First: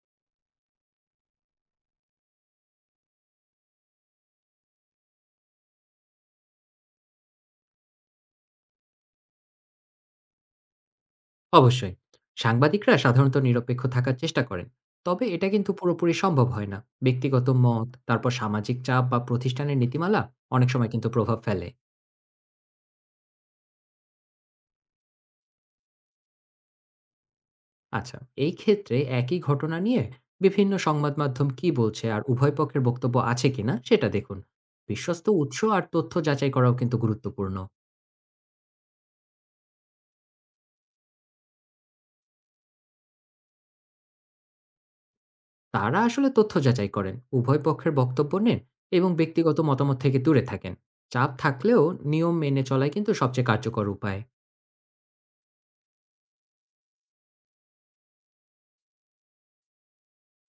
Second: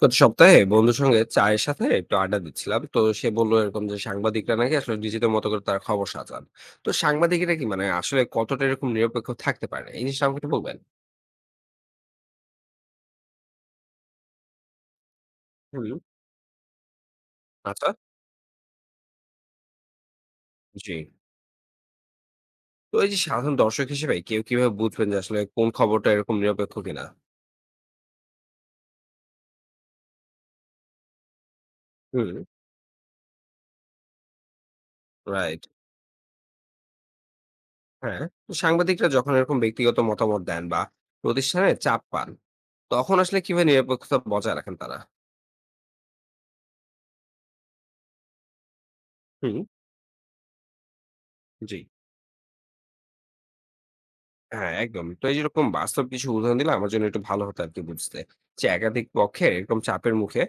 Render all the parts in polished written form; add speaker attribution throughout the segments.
Speaker 1: গত সপ্তাহে বন্ধুর সঙ্গে চায়ের সাথে একটু আড্ডা দিচ্ছিলাম। তো সে বললো এরকম যে সাংবাদিকরা নাকি আসলে নিজেদের মতো করে তার খবর সাজান। তো সাংবাদিকরা কি মানে আসলে কতটা এরকম নিরপেক্ষ থাকতে পারে, এই জিনিসটা আমাকে একটু বলবেন?
Speaker 2: অবশ্যই। সাংবাদিকরা সাধারণত নিরপেক্ষ থাকার চেষ্টা করেন। তবে এটা কিন্তু
Speaker 1: হুম।
Speaker 2: পুরোপুরি সম্ভব হয় না। ব্যক্তিগত মত,
Speaker 1: আচ্ছা।
Speaker 2: তারপর সামাজিক চাপ বা প্রতিষ্ঠানের নীতিমালা অনেক সময়
Speaker 1: জি।
Speaker 2: কিন্তু প্রভাব ফেলে।
Speaker 1: তো এই যে সাধারণ দর্শক হিসেবে কেউ কিভাবে বুঝবেন যে আসলে কোন খবরটা এরকম নিরপেক্ষ কিনা?
Speaker 2: আচ্ছা, এই ক্ষেত্রে একই ঘটনা নিয়ে বিভিন্ন সংবাদ মাধ্যম কী বলছে আর
Speaker 1: হুম।
Speaker 2: উভয় পক্ষের বক্তব্য আছে কিনা সেটা দেখুন। বিশ্বস্ত উৎস
Speaker 1: রাইট।
Speaker 2: আর তথ্য যাচাই করাও কিন্তু গুরুত্বপূর্ণ।
Speaker 1: হ্যাঁ, তো সাংবাদিকরা যখন এরকম ব্যক্তিগত মতামত দেন বা প্রতিষ্ঠানে চাপ পান, তখন আসলে কিভাবে নিরপেক্ষতা বজায় রাখেন তারা?
Speaker 2: তারা আসলে তথ্য যাচাই করেন, উভয় পক্ষের বক্তব্য নেন এবং ব্যক্তিগত
Speaker 1: হুম।
Speaker 2: মতামত থেকে দূরে থাকেন। চাপ
Speaker 1: জি।
Speaker 2: থাকলেও নিয়ম মেনে চলাই কিন্তু সবচেয়ে কার্যকর উপায়।
Speaker 1: হ্যাঁ, একদম। তো এই যেরকম বাস্তব কিছু উদাহরণ দিলে আমার জন্য একটু ভালো হতো আরকি বুঝতে। যে একাধিক পক্ষের এরকম চাপের মুখে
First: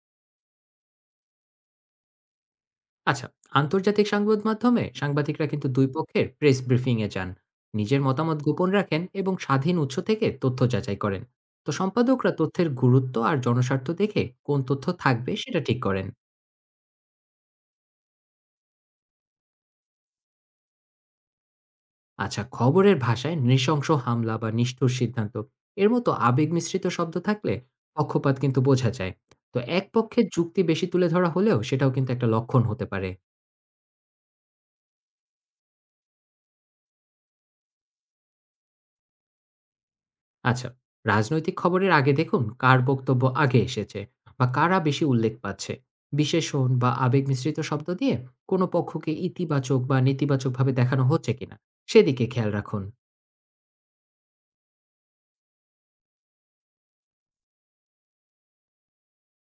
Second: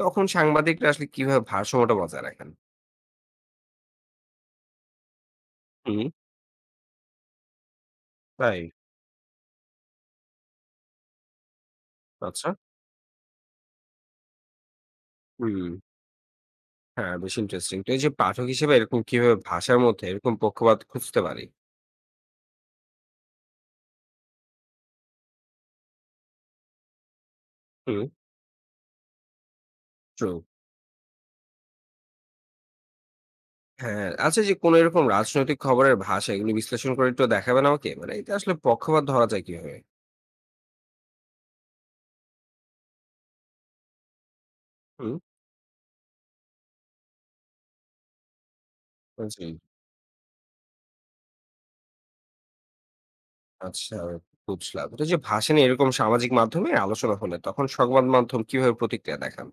Speaker 1: তখন সাংবাদিকরা আসলে কিভাবে ভারসাম্যটা বজায় রাখেন?
Speaker 2: আচ্ছা, আন্তর্জাতিক সংবাদ মাধ্যমে সাংবাদিকরা কিন্তু দুই
Speaker 1: হুম।
Speaker 2: পক্ষের প্রেস ব্রিফিংয়ে যান। নিজের মতামত
Speaker 1: তাই।
Speaker 2: গোপন রাখেন এবং স্বাধীন উৎস থেকে তথ্য যাচাই করেন। তো সম্পাদকরা
Speaker 1: আচ্ছা।
Speaker 2: তথ্যের গুরুত্ব আর জনস্বার্থ দেখে কোন তথ্য থাকবে সেটা
Speaker 1: হুম।
Speaker 2: ঠিক করেন।
Speaker 1: হ্যাঁ, বেশ ইন্টারেস্টিং। তো এই যে পাঠক হিসেবে এরকম কিভাবে ভাষার মধ্যে এরকম পক্ষপাত খুঁজতে পারি?
Speaker 2: আচ্ছা, খবরের ভাষায় নৃশংস হামলা বা নিষ্ঠুর সিদ্ধান্ত এর মতো আবেগ মিশ্রিত শব্দ থাকলে
Speaker 1: হুম।
Speaker 2: পক্ষপাত কিন্তু বোঝা যায়। তো এক পক্ষের
Speaker 1: ট্রু।
Speaker 2: যুক্তি বেশি তুলে ধরা হলেও সেটাও কিন্তু একটা লক্ষণ হতে পারে।
Speaker 1: হ্যাঁ, আচ্ছা, যে কোন এরকম রাজনৈতিক খবরের ভাষা এগুলো বিশ্লেষণ করে একটু দেখাবেন আমাকে? মানে এটা আসলে পক্ষপাত ধরা যায় কিভাবে?
Speaker 2: আচ্ছা, রাজনৈতিক খবরের আগে দেখুন কার বক্তব্য আগে এসেছে বা কারা বেশি
Speaker 1: হুম।
Speaker 2: উল্লেখ পাচ্ছে। বিশেষণ বা আবেগ মিশ্রিত শব্দ দিয়ে কোনো পক্ষকে
Speaker 1: জি।
Speaker 2: ইতিবাচক বা নেতিবাচকভাবে দেখানো হচ্ছে কিনা সেদিকে খেয়াল রাখুন।
Speaker 1: আচ্ছা, বুঝলাম। তো এই যে ভাষা নিয়ে এরকম সামাজিক মাধ্যমে আলোচনা হলে তখন সংবাদ মাধ্যম কিভাবে প্রতিক্রিয়া দেখান?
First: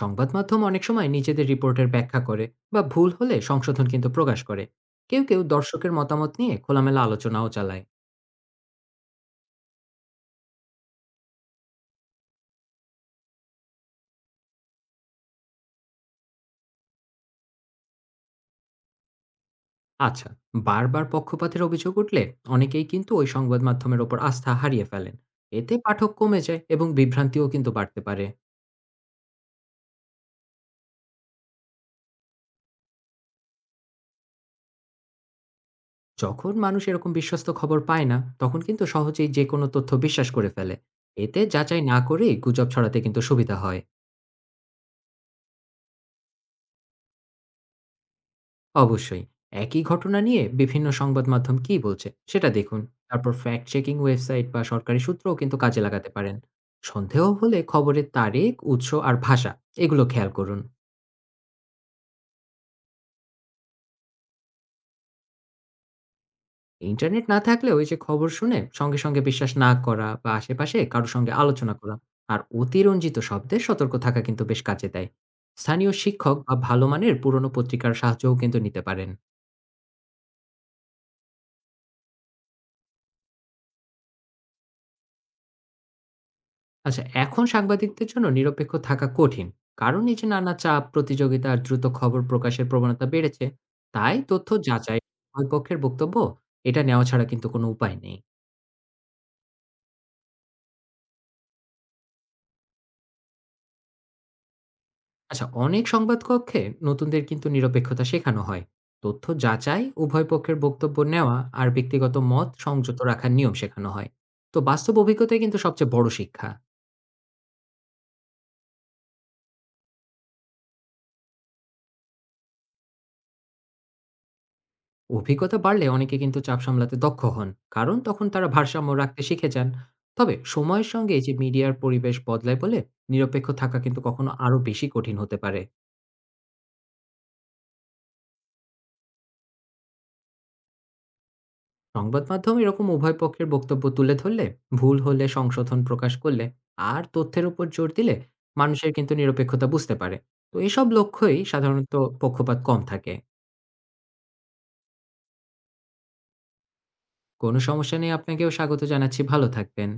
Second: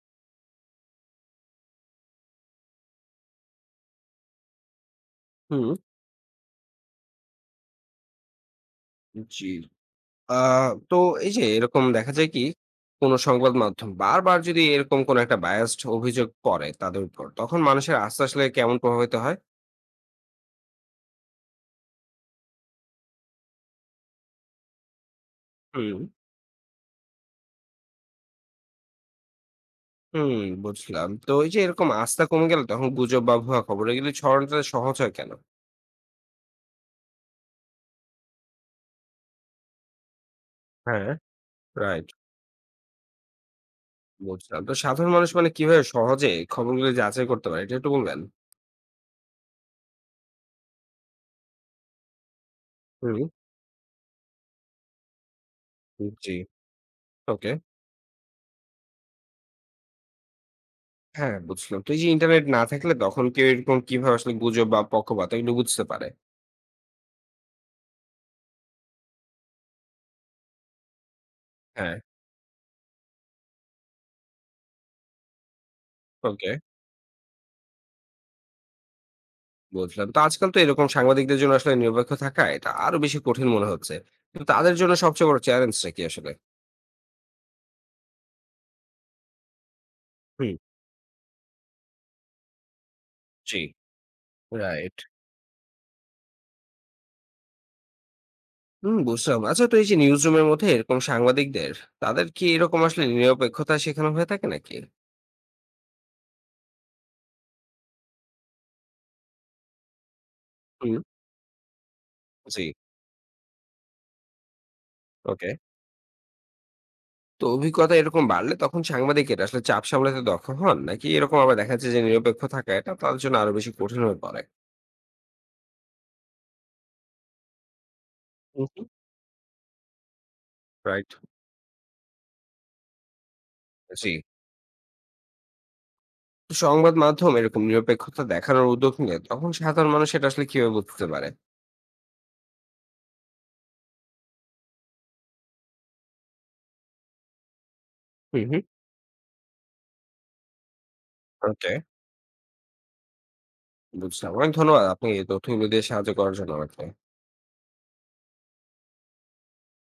Speaker 2: সংবাদ মাধ্যম অনেক সময় নিজেদের রিপোর্টের ব্যাখ্যা করে বা ভুল হলে সংশোধন কিন্তু প্রকাশ করে। কেউ কেউ
Speaker 1: হুম।
Speaker 2: দর্শকের মতামত নিয়ে খোলামেলা আলোচনাও চালায়।
Speaker 1: জি। আ তো এই যে এরকম দেখা যায় কি, কোন সংবাদ মাধ্যম বারবার যদি এরকম কোন একটা biased অভিযোগ করে তাদের উপর, তখন মানুষের আস্থা আসলে কেমন প্রভাবিত হয়?
Speaker 2: আচ্ছা, বারবার পক্ষপাতের অভিযোগ উঠলে অনেকেই কিন্তু ওই সংবাদ মাধ্যমের ওপর আস্থা হারিয়ে ফেলেন। এতে
Speaker 1: হুম।
Speaker 2: পাঠক কমে যায় এবং বিভ্রান্তিও কিন্তু বাড়তে পারে।
Speaker 1: হুম, বুঝলাম। তো এই যে এরকম আস্থা কমে গেলে তখন গুজব বা ভুয়া খবর এগুলো ছড়ানোটা সহজ হয় কেন?
Speaker 2: যখন মানুষ এরকম বিশ্বস্ত খবর পায় না, তখন কিন্তু সহজেই যেকোনো তথ্য বিশ্বাস করে ফেলে।
Speaker 1: হ্যাঁ।
Speaker 2: এতে যাচাই না
Speaker 1: রাইট,
Speaker 2: করেই গুজব ছড়াতে কিন্তু সুবিধা হয়।
Speaker 1: বুঝলাম। তো সাধারণ মানুষ মানে কিভাবে সহজে খবরগুলো যাচাই করতে পারে, এটা একটু বলবেন?
Speaker 2: অবশ্যই একই ঘটনা নিয়ে বিভিন্ন সংবাদ মাধ্যম কী বলছে সেটা দেখুন।
Speaker 1: হুম।
Speaker 2: তারপর ফ্যাক্ট চেকিং ওয়েবসাইট বা সরকারি সূত্রও কিন্তু কাজে লাগাতে
Speaker 1: জি।
Speaker 2: পারেন। সন্দেহ
Speaker 1: ওকে।
Speaker 2: হলে খবরের তারিখ, উৎস আর ভাষা এগুলো খেয়াল করুন।
Speaker 1: হ্যাঁ, বুঝলাম। তো এই যে ইন্টারনেট না থাকলে তখন কেউ এরকম কিভাবে আসলে গুজব বা পক্ষপাত এগুলো বুঝতে পারে?
Speaker 2: ইন্টারনেট না থাকলে ওই যে খবর শুনে সঙ্গে সঙ্গে বিশ্বাস না করা বা আশেপাশে কারো সঙ্গে আলোচনা করা
Speaker 1: হ্যাঁ।
Speaker 2: আর অতিরঞ্জিত শব্দে সতর্ক থাকা কিন্তু বেশ কাজে দেয়। স্থানীয় শিক্ষক
Speaker 1: ওকে,
Speaker 2: বা ভালো মানের পুরনো পত্রিকার সাহায্যও কিন্তু নিতে পারেন।
Speaker 1: বুঝলাম। তো আজকাল তো এরকম সাংবাদিকদের জন্য আসলে নিরপেক্ষ থাকা এটা আরো বেশি কঠিন মনে হচ্ছে। তো তাদের জন্য সবচেয়ে বড় চ্যালেঞ্জটা কি আসলে?
Speaker 2: আচ্ছা, এখন সাংবাদিকদের জন্য নিরপেক্ষ থাকা কঠিন। কারণ এই যে নানা
Speaker 1: হুম।
Speaker 2: চাপ, প্রতিযোগিতা আর দ্রুত খবর প্রকাশের প্রবণতা বেড়েছে।
Speaker 1: জি।
Speaker 2: তাই তথ্য
Speaker 1: রাইট।
Speaker 2: যাচাই, উভয় পক্ষের বক্তব্য এটা নেওয়া ছাড়া কিন্তু কোনো উপায় নেই।
Speaker 1: হুম, বুঝলাম। আচ্ছা, তো এই যে নিউজ রুমের মধ্যে এরকম সাংবাদিকদের, তাদের কি এরকম আসলে নিরপেক্ষতা শেখানো হয়ে থাকে নাকি?
Speaker 2: আচ্ছা, অনেক সংবাদ কক্ষে নতুনদের কিন্তু নিরপেক্ষতা শেখানো হয়, তথ্য যাচাই, উভয় পক্ষের বক্তব্য
Speaker 1: হুম।
Speaker 2: নেওয়া আর ব্যক্তিগত মত
Speaker 1: জি।
Speaker 2: সংযত রাখার নিয়ম শেখানো হয়। তো বাস্তব অভিজ্ঞতাই
Speaker 1: ওকে।
Speaker 2: কিন্তু সবচেয়ে বড় শিক্ষা।
Speaker 1: তো অভিজ্ঞতা এরকম বাড়লে তখন সাংবাদিকেরা আসলে চাপ সামলাতে দক্ষ হন, নাকি এরকম আবার দেখা যাচ্ছে যে নিরপেক্ষ থাকা এটা তাদের জন্য আরো বেশি কঠিন হয়ে পড়ে?
Speaker 2: অভিজ্ঞতা বাড়লে অনেকে কিন্তু চাপ সামলাতে দক্ষ হন, কারণ তখন তারা ভারসাম্য রাখতে শিখে যান। তবে সময়ের
Speaker 1: রাইট।
Speaker 2: সঙ্গে এই যে মিডিয়ার পরিবেশ বদলায় বলে নিরপেক্ষ থাকা কিন্তু
Speaker 1: জি।
Speaker 2: কখনো আরো বেশি কঠিন হতে পারে।
Speaker 1: তো সংবাদ মাধ্যম এরকম নিরপেক্ষতা দেখানোর উদ্যোগ নিয়ে তখন সাধারণ মানুষ এটা আসলে কিভাবে বুঝতে পারে?
Speaker 2: সংবাদ মাধ্যম এরকম উভয় পক্ষের বক্তব্য তুলে ধরলে, ভুল হলে সংশোধন প্রকাশ করলে আর তথ্যের উপর জোর দিলে
Speaker 1: হুম, হুম।
Speaker 2: মানুষের কিন্তু নিরপেক্ষতা বুঝতে পারে। তো এসব লক্ষ্যই
Speaker 1: ওকে, ওকে।
Speaker 2: সাধারণত পক্ষপাত কম থাকে।
Speaker 1: বুঝলাম। অনেক ধন্যবাদ আপনি এই তথ্যগুলো দিয়ে সাহায্য করার জন্য আমাকে।
Speaker 2: কোনো সমস্যা নেই, আপনাকেও স্বাগত জানাচ্ছি। ভালো থাকবেন।